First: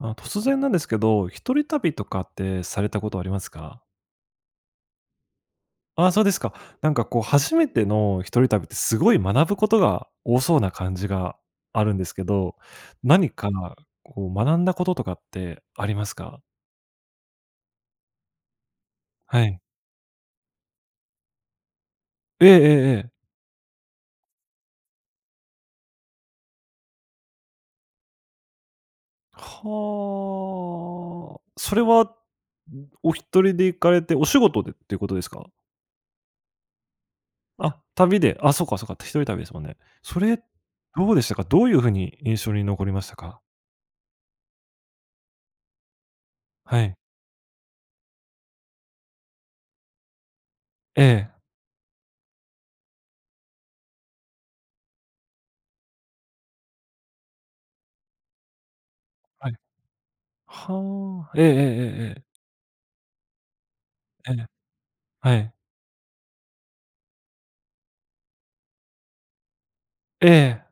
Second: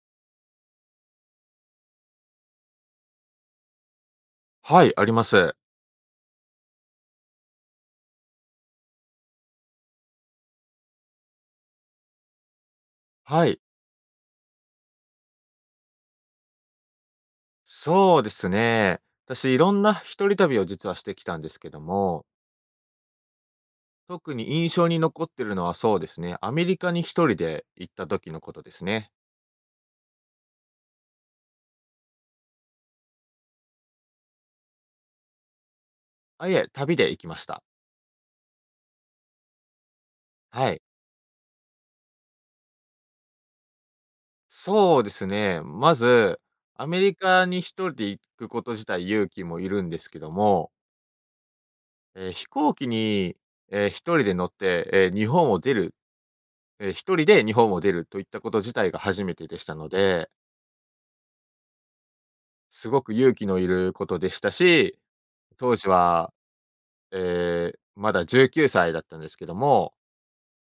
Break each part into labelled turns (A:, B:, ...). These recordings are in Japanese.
A: あ、突然なんですけど、一人旅とかってされたことありますか？
B: はい、あります。
A: あ、そうですか。なんか、こう、初めての一人旅って、すごい学ぶことが多そうな感じがあるんですけど、何
B: は
A: か、
B: い。
A: こう、学んだこととかってありますか？
B: そうですね。
A: は
B: 私、
A: い。
B: 色んな一人旅を実はしてきたんですけども
A: ええええええ。
B: 特に印象に残ってるのは、そうですね。アメリカに1人で行った時のことですね。
A: はあ、それは、んお1人で行かれて、お仕事でっていうことですか？
B: あ、いえ、旅で行きました。
A: あ、旅で。あ、そうかそうか、って一人旅ですもんね。それ、
B: はい。
A: どうでしたか？どういう風に印象に残りましたか？
B: そうですね。まず、
A: は
B: ア
A: い。
B: メリカに1人で行くこと自体、勇気もいるんですけども
A: ええ。
B: え、飛行機に、え、1人で乗って、え、日本を出る。え、1人で日本を出るといったこと自体が初めて
A: はい。
B: でしたので
A: はあ、ええええええええ。
B: すごく勇気のいることで
A: え
B: し
A: え、
B: たし、
A: はい。
B: 当時は、ええ、まだ19歳だったんですけども。
A: ええ。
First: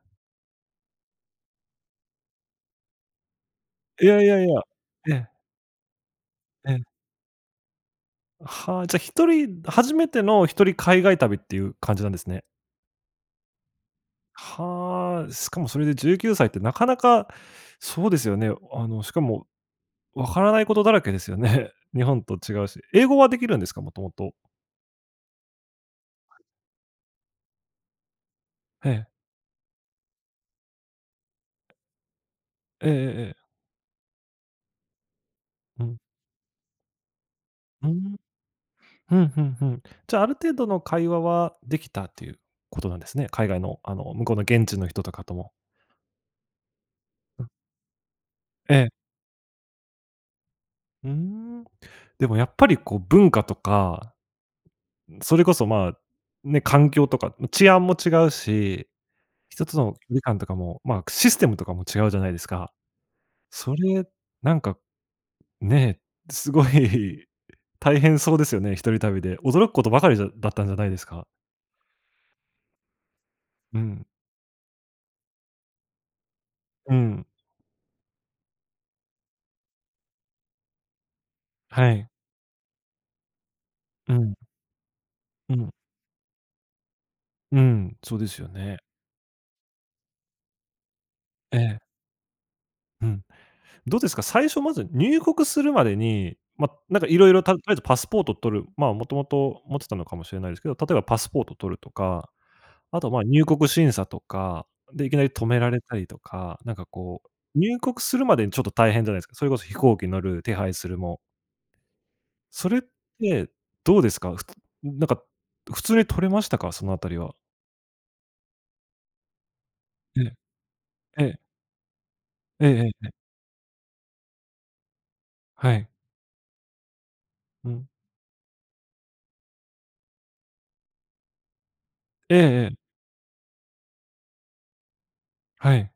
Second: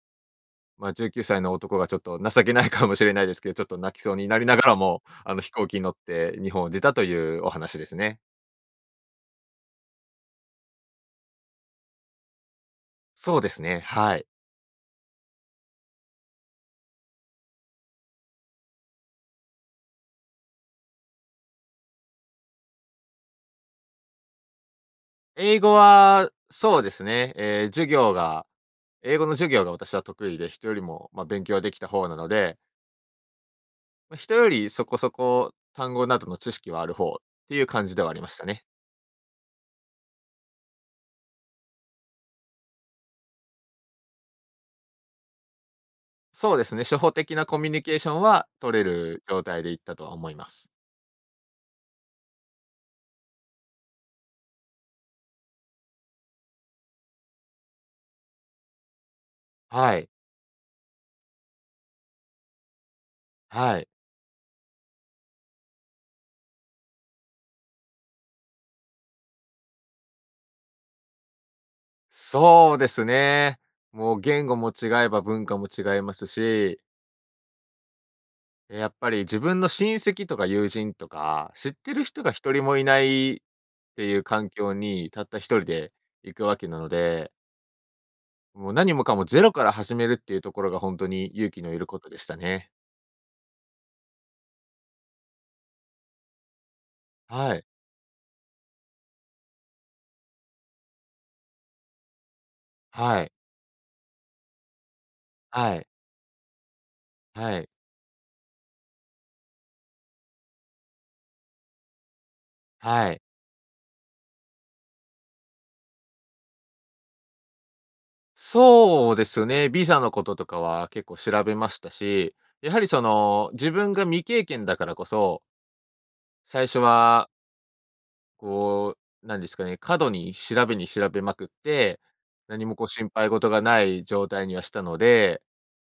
B: ま、19歳の男がちょっと情けないかもしれないですけど、ちょっと泣き
A: い
B: そう
A: やい
B: にな
A: や
B: り
A: い
B: な
A: や、
B: がらも、
A: ええ。
B: あの、飛行機乗って日本を
A: ええ。
B: 出たというお話ですね。
A: はあ、じゃ、1人、初めての1人海外旅っていう感じなんですね。
B: そうですね、はい。
A: はあ、しかもそれで19歳ってなかなかそうですよね。あの、しかも分からないことだらけですよね。日本と違うし、英語はできるんですか？もともと。
B: 英語は、そうですね、え、授業が、
A: ええ。
B: 英語の授業が私は得意で、人よりも、まあ、勉強はできた方なので
A: ええええええ。
B: まあ、人よりそこそこ
A: う
B: 単
A: ん。
B: 語などの知識はある方っていう感
A: うー
B: じではあ
A: ん、
B: りましたね。
A: ふんふんふん、じゃあある程度の会話は、できたっていうことなんですね、海外のあの向こうの現地の人とかとも。
B: そうですね、初歩的
A: う
B: な
A: ん。
B: コミュニケーションは
A: え
B: 取れ
A: え。
B: る状態で行ったとは思います。
A: うーん、でもやっぱりこう文化とか、それこそ、まあ、ね、環境とかう治安も違うし、1つ
B: は
A: の
B: い。
A: みかんとかも、まあ、システムとかも違うじゃないですか、そ
B: はい。
A: れ、なんか、ね、すごい大変そうですよね、一人旅で驚くことばかりじゃだったんじゃないですか。
B: そうですね。
A: うん。
B: もう言語も違えば文化も違いますし
A: うん。
B: やっぱり自分の親戚とか友人とか、知っ
A: は
B: てる
A: い。
B: 人が一人もいない、って
A: う
B: いう
A: ん。
B: 環境にたった一
A: う
B: 人
A: ん。
B: で行くわけなので。
A: うん、そうですよ
B: もう
A: ね。
B: 何もかもゼロから始めるっていうところがほんとに勇
A: え
B: 気の
A: え。
B: いることでしたね。
A: うん、どうですか？最初まず入国するまでに、ま、なんかいろいろ、た
B: は
A: とり
B: い。
A: あえずパスポート取る、まあ、もともと持ってたのかもしれないですけど、例えばパスポート取るとか、あとま
B: は
A: あ、
B: い。
A: 入国審査とか、で、いきなり止めら
B: は
A: れ
B: い。
A: たりとか、なんかこう、
B: はい。
A: 入国するまでにちょっと大変じゃないですか、それこそ飛行機乗る、手配するも。それっ
B: はい。
A: て、どうですか？ふつなんか普通に取れましたか？そのあたりは。
B: そうですね、ビザの
A: え
B: こ
A: え、
B: ととかは結構
A: ええ。
B: 調べましたし、
A: ええ
B: やは
A: え
B: り、
A: え
B: そ
A: ええ。
B: の、自分が未経験だからこそ
A: はい。
B: 最初は
A: うん。
B: こう、なんですかね、過度に調べに調べまくって、
A: ええ
B: 何
A: え
B: も
A: え。
B: こう心配事がない状態にはしたので
A: はい。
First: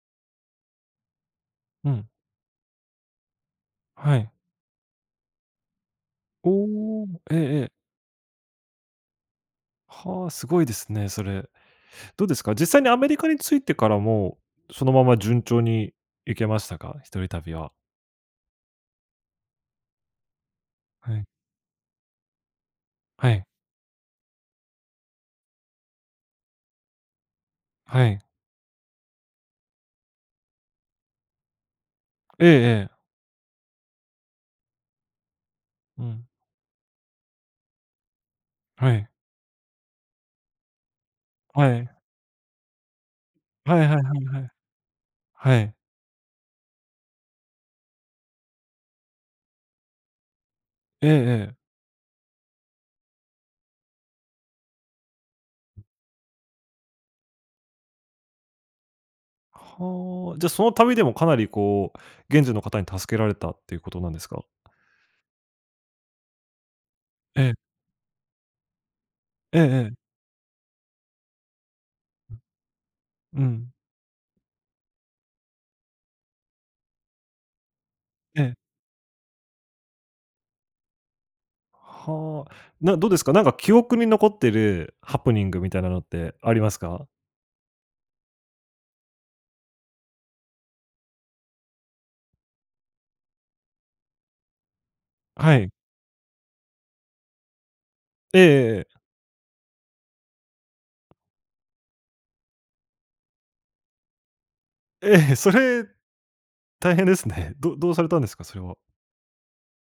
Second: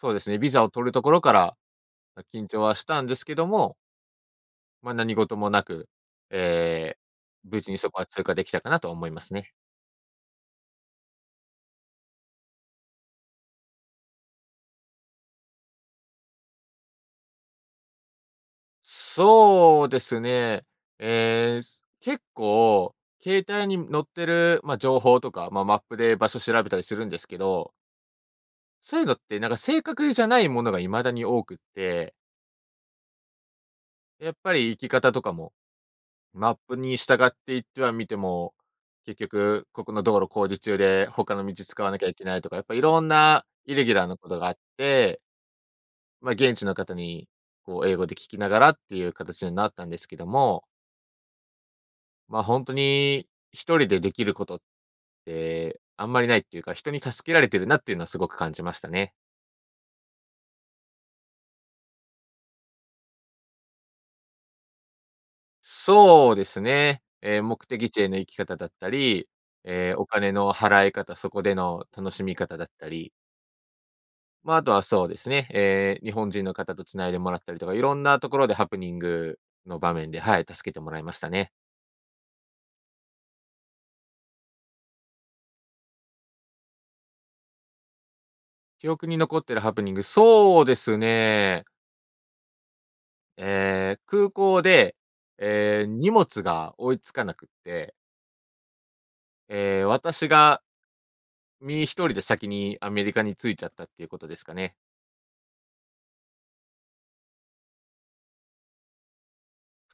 B: そうですね、ビザを取るところから、
A: うん。
B: ま、緊張はしたんですけども
A: はい。
B: ま、何事もなく、ええ、
A: おお。えええ
B: 無事
A: え。
B: にそこは通過できたかなと思いますね。
A: はあ、すごいですね、それ。どうですか、実際にアメリカに着いてからも、そのまま順調に行けましたか？一人旅は。
B: そうですね、
A: はい。
B: ええ、結構、
A: は
B: 携
A: い。
B: 帯に載ってる、ま、情報とか、ま、マップで場所調べたりするんですけど
A: はい。
B: そういうのって、なんか正確じゃないものがいまだに多くって
A: ええええ。
B: やっぱり行き方とかも、
A: うん。
B: マップに従っていってはみても、
A: はい。
B: 結局、ここの道路工事中で他の道
A: は
B: 使わ
A: い。
B: なきゃいけないとか、やっぱいろんなイ
A: は
B: レ
A: い
B: ギ
A: は
B: ュ
A: い
B: ラー
A: は
B: な
A: い
B: こ
A: は
B: とが
A: い。
B: あって
A: はい。
B: ま、現地の方に、こう英語で聞きながらっていう形になったんですけども
A: ええええ。
B: ま、本当に、1人で、できることって、あんまりないっていうか、人に助けられてるなっていうのはすごく感じましたね。
A: はあ、じゃ、その旅でもかなり、こう、現地の方に助けられたっていうことなんですか？
B: そうですね、え、
A: え。
B: 目的地への行き方だったり、
A: えええ
B: え、
A: え。
B: お金の払い方、そこでの楽しみ方だったり。
A: うん。
B: ま、あとはそうですね、え、日本人の方と繋いでもらったりとか、いろんなとこ
A: え
B: ろで
A: え。
B: ハプニングの場面で、はい。助けてもらいましたね。
A: はあ、などうですか？なんか記憶に残ってるハプニングみたいなのってありますか？
B: 記憶に残ってるハプニング、そうですね。ええ、空港で、
A: はい。
B: ええ、荷物が追いつかなくって
A: ええええええ。
B: ええ、私が身、1人で先にアメリカに着いちゃったっていうことですかね。
A: ええ、それ大変ですね。どどうされたんですか、それは？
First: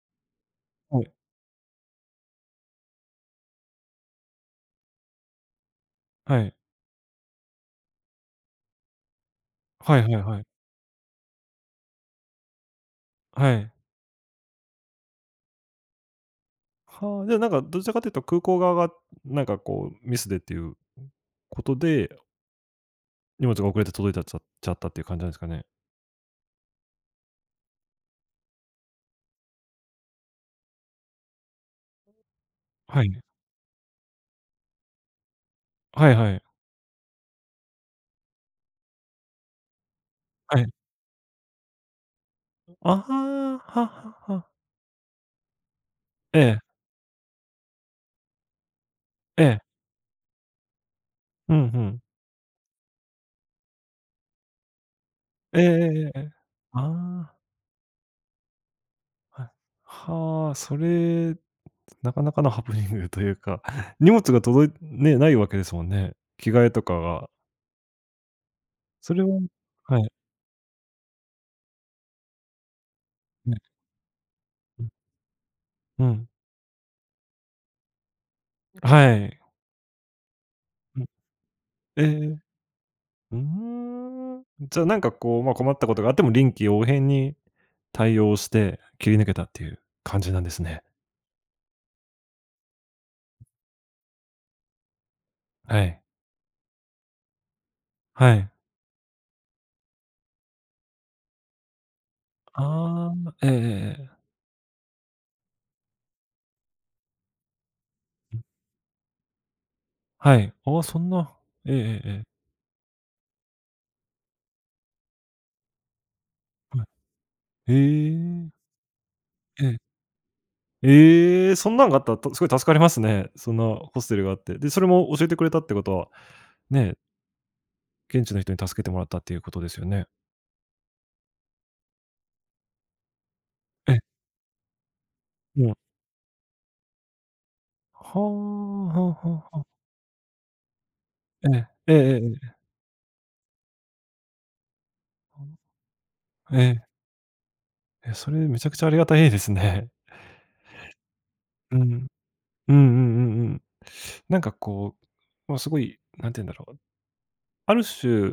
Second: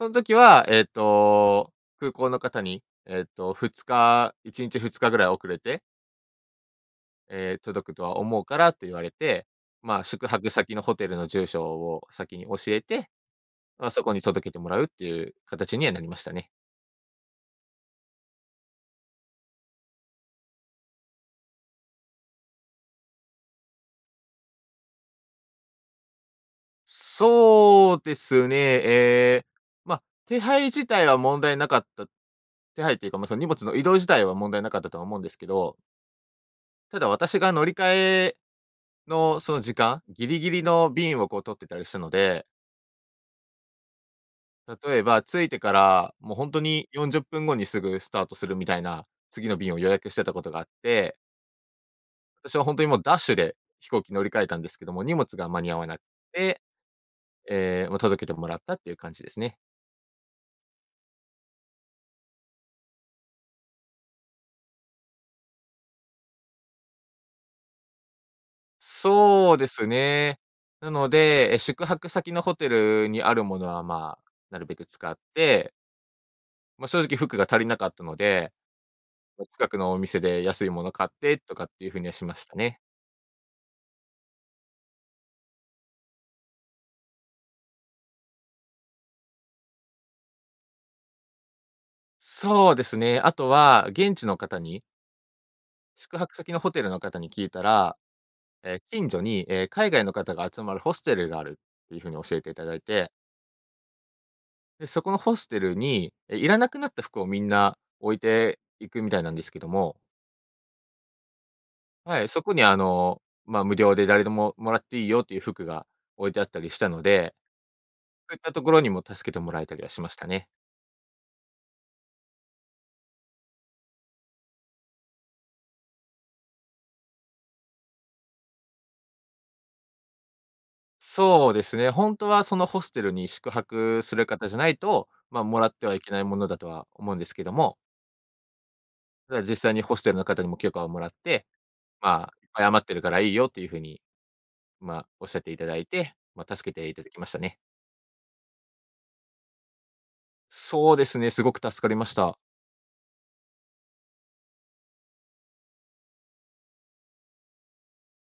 B: そん時は、えっ
A: はい。
B: と、空港の方に、えっと、2日1日、2日ぐらい遅れて
A: はい。
B: え、届くとは思うからと言われて、
A: は
B: まあ、
A: いはい
B: 宿
A: はい。
B: 泊先のホテルの住所を先に教えて、
A: はい。
B: まあ、そこに届けてもらうっていう形にはなりましたね。
A: はあ、ね。なんか、どちらかというと、空港側が、なんか、こう、ミスでっていうことで荷物が遅れて届いたっちゃちゃったっていう感じなんすかね？
B: そうですね、ええ、ま、手配自体は問題なかった。手配っ
A: は
B: ていうか、
A: い。
B: まあ、その荷物の、移動自体は問題なかったとは思うんですけど
A: はいはい。
B: ただ、私が乗り換えの、その時間、ギリギ
A: は
B: リ
A: い。
B: の便を、こう、取ってたりしたので。
A: あ、は、ははは。
B: 例えば、着いてから、もう、ほん
A: ええ。
B: とに40分後に、すぐスタートするみたいな、
A: え
B: 次の
A: え。
B: 便を予約してたことがあって
A: ふんふん。
B: 私はほんとに、もうダッシュで飛行機乗り換えたんですけども、荷物が
A: え
B: 間に合わなくっ
A: えええ。
B: て、
A: ああ。
B: ええ、もう届けてもらったっていう感じです
A: はい。
B: ね。
A: はあ、それ、なかなかのハプニングというか、荷物が届いね、ないわけですもんね。着替えとかが。それは
B: そうです
A: はい。
B: ね、なので、え、宿泊先のホテルにある
A: う
B: も
A: ん。
B: のは、ま、なるべ
A: う
B: く
A: ん。
B: 使って
A: うん。
B: ま、正直服が足りなかったので、
A: はい。
B: 近くのお店で安いもの
A: うん、
B: 買ってとかっていう風
A: え
B: にはしま
A: え、
B: したね。
A: うーん、じゃあなんかこう、ま、困ったことがあっても臨機応変に対応して切り抜けたっていう感じなんですね。
B: そうですね、あとは、現地の方に
A: ええ。
B: 宿泊先のホテルの方に聞いたら、
A: はい。
B: え、近所に、え、海外の方が集まるホステルがあるっていうふうに教えていただいて
A: ああ、ええええええ。
B: で、そこのホステルに、え、いらなくなった服をみんな置い
A: うん。
B: ていくみたいなんですけども。
A: はい、あ、そんなえええええ
B: は
A: え。
B: い、そこにあの、ま、無料で誰でももらっていいよっていう服が置いてあったりし
A: は
B: たので、
A: い、
B: そういっ
A: へえ。
B: たところにも助けてもら
A: え
B: えた
A: え。
B: りはしましたね。
A: ええ、そんなんがあったら、と、すごい助かりますね、そんなホステルがあって、で、それも教えてくれたってことは、ね。現地の人に助けてもらったということですよね。
B: そうですね、本当はそのホステルに宿
A: え。
B: 泊する方じゃないと、ま、も
A: も
B: らっ
A: う。
B: てはいけないものだとは思うんですけども。
A: はあ、はあはあ
B: ただ
A: は
B: 実
A: あ。
B: 際にホステルの方にも許可をもらって、
A: ええ、ええええええ
B: ま、
A: ええ。
B: 謝ってるからいいよっていうふうに、ま、おっしゃっ
A: あ
B: ていただいて、ま、
A: あ、え
B: 助け
A: え。
B: ていただきましたね。
A: え、それめちゃくちゃありがたいですね。
B: そうですね、すごく
A: うん、
B: 助かりました。
A: うんうんうんうん、なんかこう、ま、すごい何て言うんだろう、ある種、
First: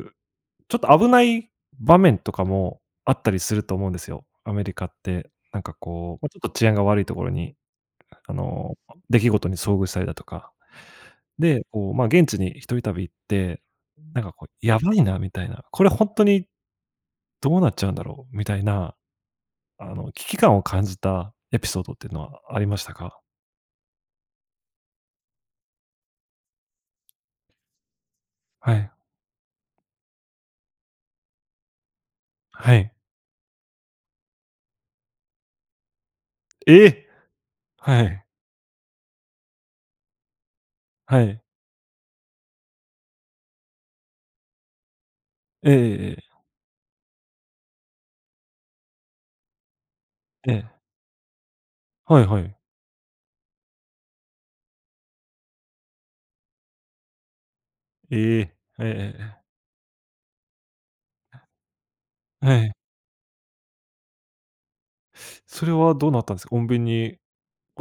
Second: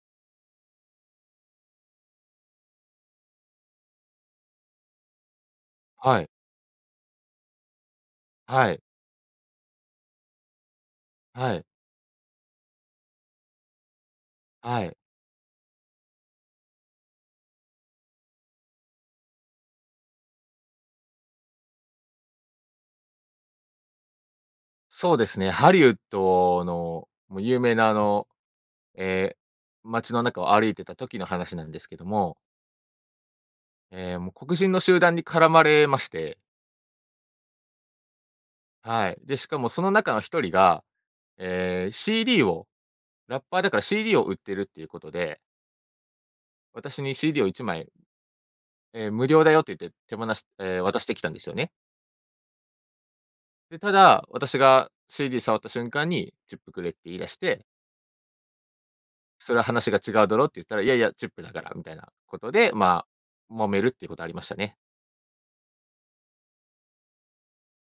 A: ちょっと危ない場面とかもあったりすると思うんですよ、アメリカって、なんかこ
B: は
A: う、
B: い。
A: ま、ちょっと治安が悪いところに、あ
B: は
A: の、
B: い。
A: 出来事に遭遇されたとか。
B: はい。
A: で、こう、ま、現地に一人旅って、なんかこうや
B: は
A: ば
B: い。
A: いなみたいな、これ本当に、どうなっちゃうんだろうみたいな、あの危機感を感じたエピソードっていうのはありましたか？
B: そうですね、ハリウッドの有名なあの、
A: はい。
B: え、街の中を歩いてた時の話なんですけども。
A: はい。
B: え、もう黒人の集団に絡まれまして。
A: え、はい。
B: はい、で、しかもその中の1人が、
A: はい。
B: ええ、CD を、ラッパーだから CD を売ってるっていうことで
A: ええええ。
B: 私に CD を1枚え、無料だよと言って手放し
A: ええ。
B: え、渡してきたんですよね。
A: はいはい。
B: で、ただ、私が CD 触った瞬間にチップくれって言い出して
A: え！ええええええ。
B: 「それは話が違うだろ」って言ったら「いやいや、チップだから」みたいなこ
A: え
B: とで、
A: え。
B: ま、揉めるっていうことありましたね。
A: それはどうなったんすか？穏便に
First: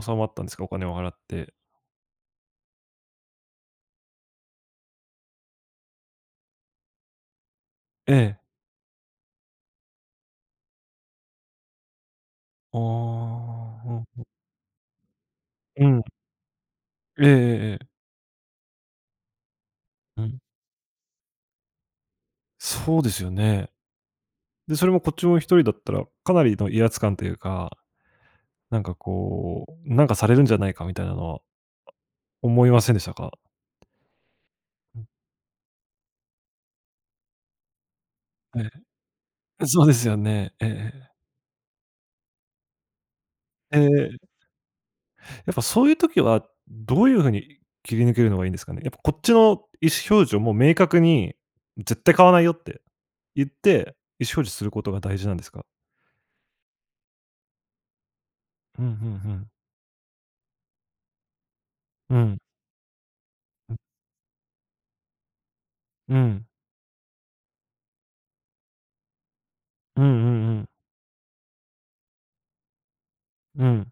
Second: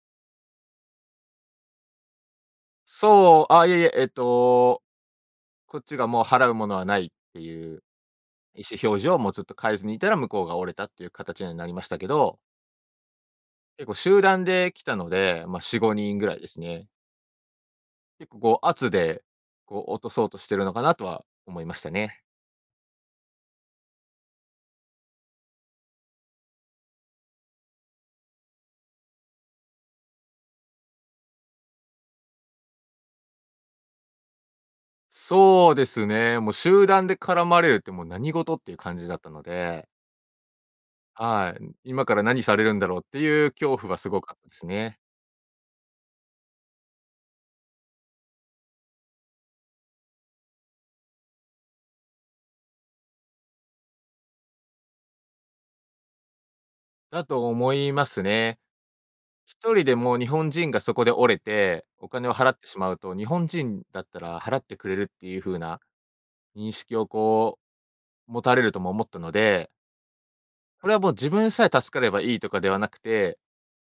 A: 収まったんですか？お金を払って。
B: そう、あいえいえ、えっと、こっちがもう払うものはないっていう
A: ええ。
B: 意思表示を、もうずっと変えずにいたら、向こうが折れたっていう形にはなりましたけど。
A: あ
B: 結
A: あ、う
B: 構
A: んう
B: 集
A: ん。
B: 団で来たので、ま、し
A: う
B: ご
A: ん。
B: にんぐらいですね。
A: ええええええ。
B: 結構、こう、圧で、こう落と
A: う
B: そうと
A: ん。
B: してるのかなとは思いましたね。
A: そうですよね。で、それもこっちも1人だったら、かなりの威圧感というか、なんかこう、なんかされるんじゃないかみたいなのは、思いませんでしたか？
B: そうですね、もう集団で絡まれるってもう何事っ
A: え
B: ていう感じだったの
A: え、そ
B: で。
A: うですよね、ええええ。
B: はい、う今から何されるんだろうっていう恐
A: え
B: 怖はす
A: え。
B: ごかったすね。
A: やっぱそういう時は、どういう風に切り抜けるのがいいんですかね、やっぱこっちの意思表示をもう明確に「絶対買わないよ」って言って、意思表示することが大事なんですか？
B: だと思いますね。
A: うん、ふんふん。
B: 1人でも日本人がそこで折れて、お
A: う
B: 金を
A: ん。
B: 払ってしまうと、日本
A: うん。
B: 人だったら払ってくれるっていう風な、
A: うん。
B: 認識をこう、持たれるとも思ったので
A: うんうんうん。
B: これはもう自分さえ助かればいいとかではなくて
A: うん。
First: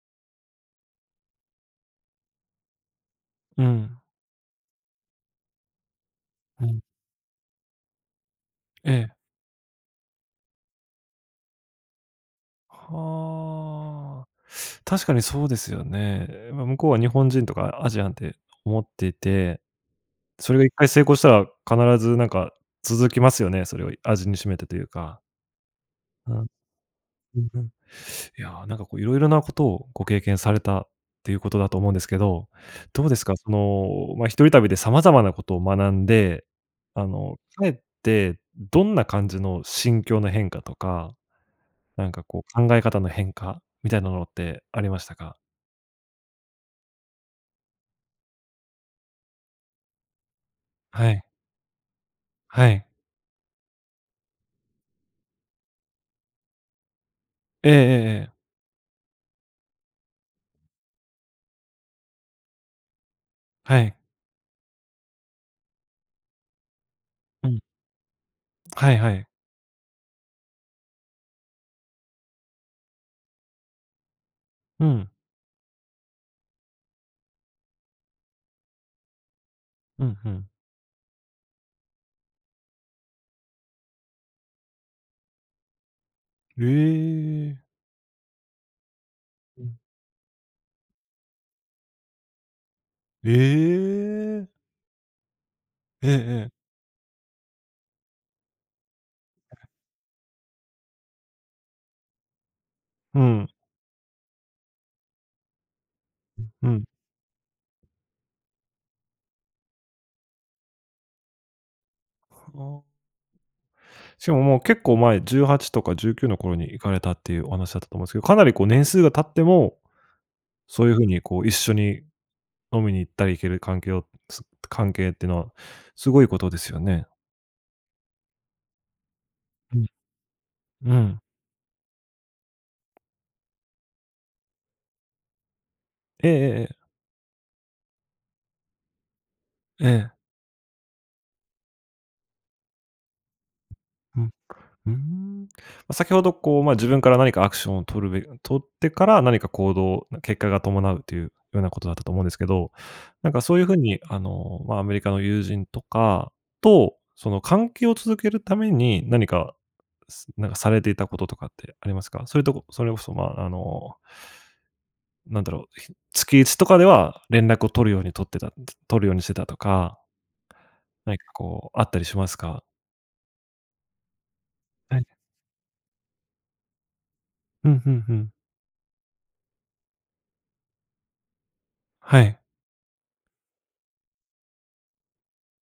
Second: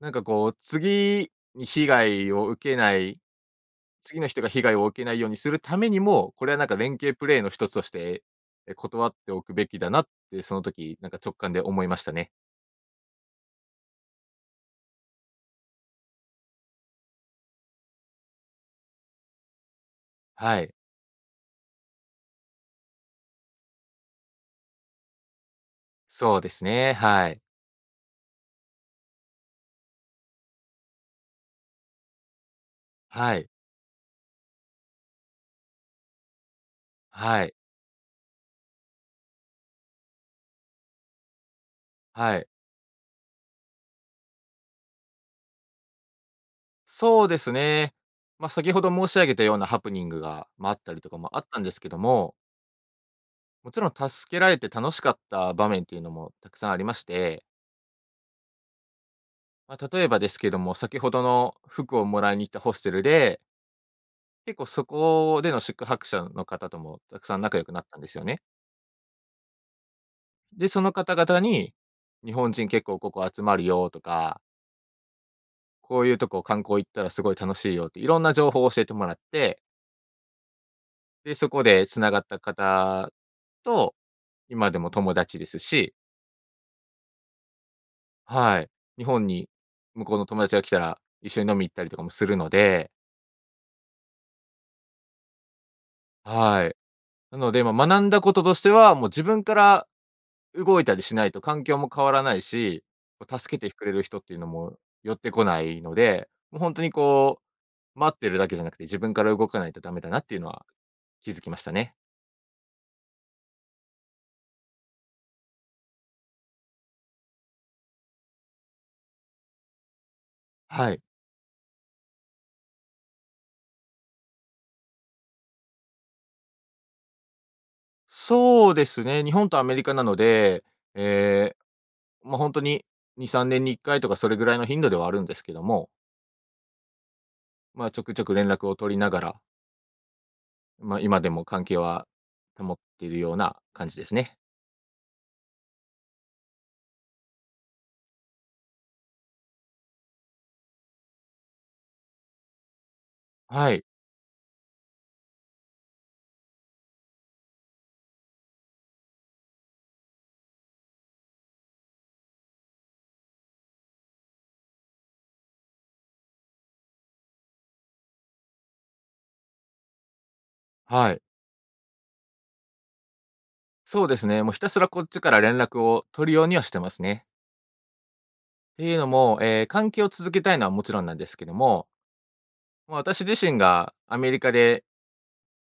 B: なんかこう次に被害を受けない、
A: うん。
B: 次の人が被害を受けないようにするためにも、これはなん
A: う
B: か
A: ん。
B: 連携プレーの一つとして、え、
A: え
B: 断
A: え。
B: っておくべきだなってその時なんか直感で思いましたね。
A: はあ、確かにそうですよね。ま、向こうは日本人とかアジアンって思っていて、それ
B: は
A: がいっ
B: い。
A: かい成功したら、必ずなんか続きますよね、それを味にしめてというか。う
B: そ
A: ん。
B: うですね、はい。
A: うんうん。いや、なんかこう色々なことをご経験されたっていうことだと思うんですけど。どうですか？
B: はい。
A: その、ま、一人旅で様々なことを学んで、あの
B: はい。
A: 帰ってどんな感じの心境の変化とか、なんか
B: は
A: こう
B: い。
A: 考え方の変化みたいなものってありましたか？
B: そうですね、ま、先ほど申し上げたようなハプニングが、ま、あったりと
A: は
B: か
A: い。
B: もあったんですけども
A: はい。
B: もちろん助けられて楽しかった場面というのもたくさんありまして
A: ええええええ。
B: ま、例えばですけども、先ほどの服をもらいに行ったホステルで
A: はい。
B: 結構そこでの宿泊者の方ともたくさん
A: う
B: 仲
A: ん。
B: 良くなったんですよね。
A: はいはい。
B: で、その方々に、日本人結構ここ集まるよとか
A: うん。
B: こういうとこ観光行ったらすごい楽しいよって、いろんな情報を教えてもらって
A: うん、ふん。
B: で、そこで繋がった方と、今でも友達ですし。
A: へえ。
B: はい。日本に
A: うん。
B: 向こうの友達が来たら、一緒に飲みに行ったりとかもするので。
A: ええ。ええええ。
B: はい。なので、ま、学んだこととしては、もう自分から動いたりしないと環境も変わらないし、
A: う
B: ま、
A: ん。
B: 助けてくれる人っていうのも、寄ってこないので、もう
A: う
B: ほんと
A: ん。
B: にこう、待ってるだけじゃなくて自分から動かないとダメだなっていうのは、気づきましたね。
A: はあ。しかももう結構前、18とか19の頃に行かれたっていうお話だったと思うんですけど、かなりこう年数が経っても、そう
B: は
A: いう
B: い。
A: 風にこう一緒に飲みに行ったり行ける関係を、す関係っていうのはすごいことですよね。
B: そうですね、日本とアメ
A: う
B: リ
A: ん、
B: カなので、
A: うん。
B: え、ま、ほんとに2、3年に1回とかそれぐらいの頻度ではあるんですけども。
A: ええええええ。
B: ま、ちょくちょく連絡を取りながら
A: ええ。
B: まあ、今でも関係は、保っているような感じです
A: うん、
B: ね。
A: うーん。先ほどこう、まあ、自分から何かアクションを取るべ取ってから何か行動、結果が伴うというようなことだったと思うんですけど、なんかそういう
B: は
A: 風
B: い。
A: に、あの、ま、アメリカの友人とかと、その関係を続けるために、何かすなんかされていたこととかってありますか？そういうとこそれこそ、ま、あのなんだろう、ひ月一とかでは連絡を取るように取ってた、取るようにしてたとか
B: は
A: 何
B: い。
A: かこう、あったりしますか？
B: そうですね、もうひたすら
A: は
B: こ
A: い。
B: っちから連絡を取るようにはしてますね。
A: うん、ふんふん。
B: ていうのも、え、関係を続けたいのはもちろんなんですけども
A: はい。
B: まあ、私自身がアメリカで、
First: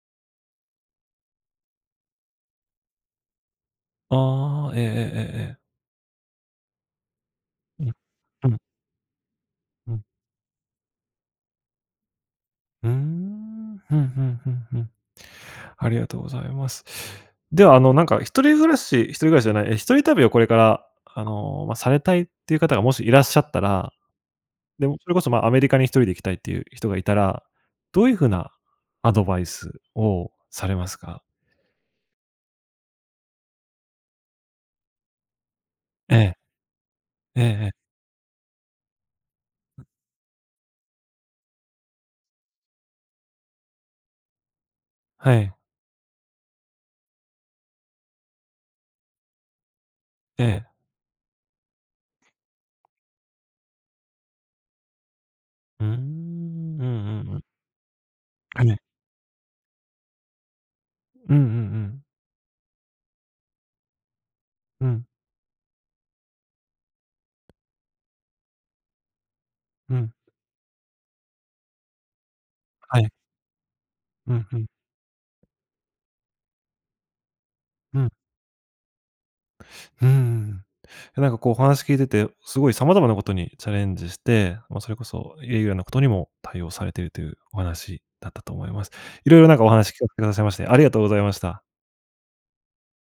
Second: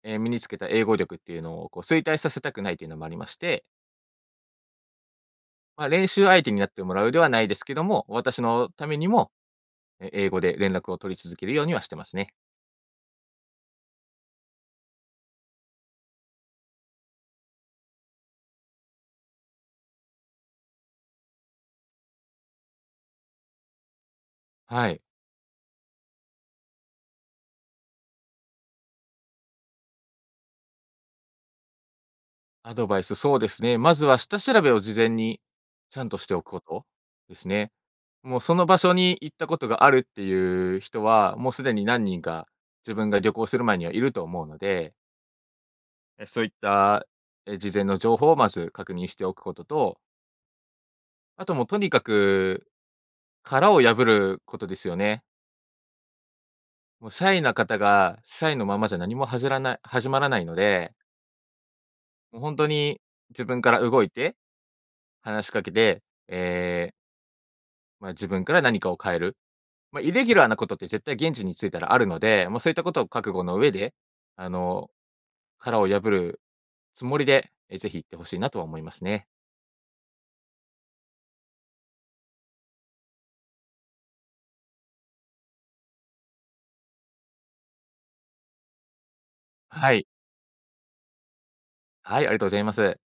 B: え、身につけた英語力っていうのをこう衰退させたくないというのもありまして
A: ああ、ええええええええ。
B: ま、練習相手になってもらうではないですけど
A: うん、
B: も、私
A: うん。
B: のためにも、
A: うん。
B: え英語で連絡を取り続けるようにはしてますね。
A: うーん。ふんふんふんふん。ありがとうございます。では、あの、なんか一人暮らし一人暮らしじゃない、え、一人旅をこれから、あの、ま、されたいっていう方がもしいらっしゃったら、で
B: は
A: も
B: い。
A: それこそ、ま、アメリカに1人で行きたいっていう人がいたら、どういう風なアドバイスをされますか？
B: アドバイス、そうですね、まずは下調べを事前にちゃん
A: え
B: として
A: え。
B: おくこと、で
A: え
B: す
A: ええ
B: ね。
A: え。
B: もう、その場所に行ったこと
A: う
B: が
A: ん。
B: あるっていう人は、もうすでに何人か、自分が旅行する前にはいると思うので
A: はい。
B: え、そういったえ、事前の情報をまず確認しておくことと
A: ええ。
B: あともうとにかく、殻を破ることですよね。
A: うーん、うん
B: もうシ
A: うん
B: ャ
A: う
B: イ
A: ん。
B: な方が、シャイの
A: ええ。
B: ままじゃ何もはずらない始まらないので。
A: うんうんうん。
B: もう本当に自分から動いて、
A: うん。
B: 話しかけで、ええま、自分から何かを変える。
A: う
B: ま、イ
A: ん。
B: レギュラーなことって絶対現地に着いたらあるので、ま、そういったこ
A: は
B: とを
A: い。
B: 覚悟の上で、
A: うん
B: あ
A: うん。
B: の、殻を破るつもりで、え、是非
A: う
B: 行
A: ん。
B: って欲しいなとは思いますね。
A: うーん、いやなんかこうお話聞いてて、すごい様々なことにチャレンジして、ま、それこそイレギュラーなことにも対応されているというお話だったと思います。色々なんかお話
B: は
A: 聞か
B: い。
A: せてくださいましてありがとうございました。
B: はい、ありがとうございます。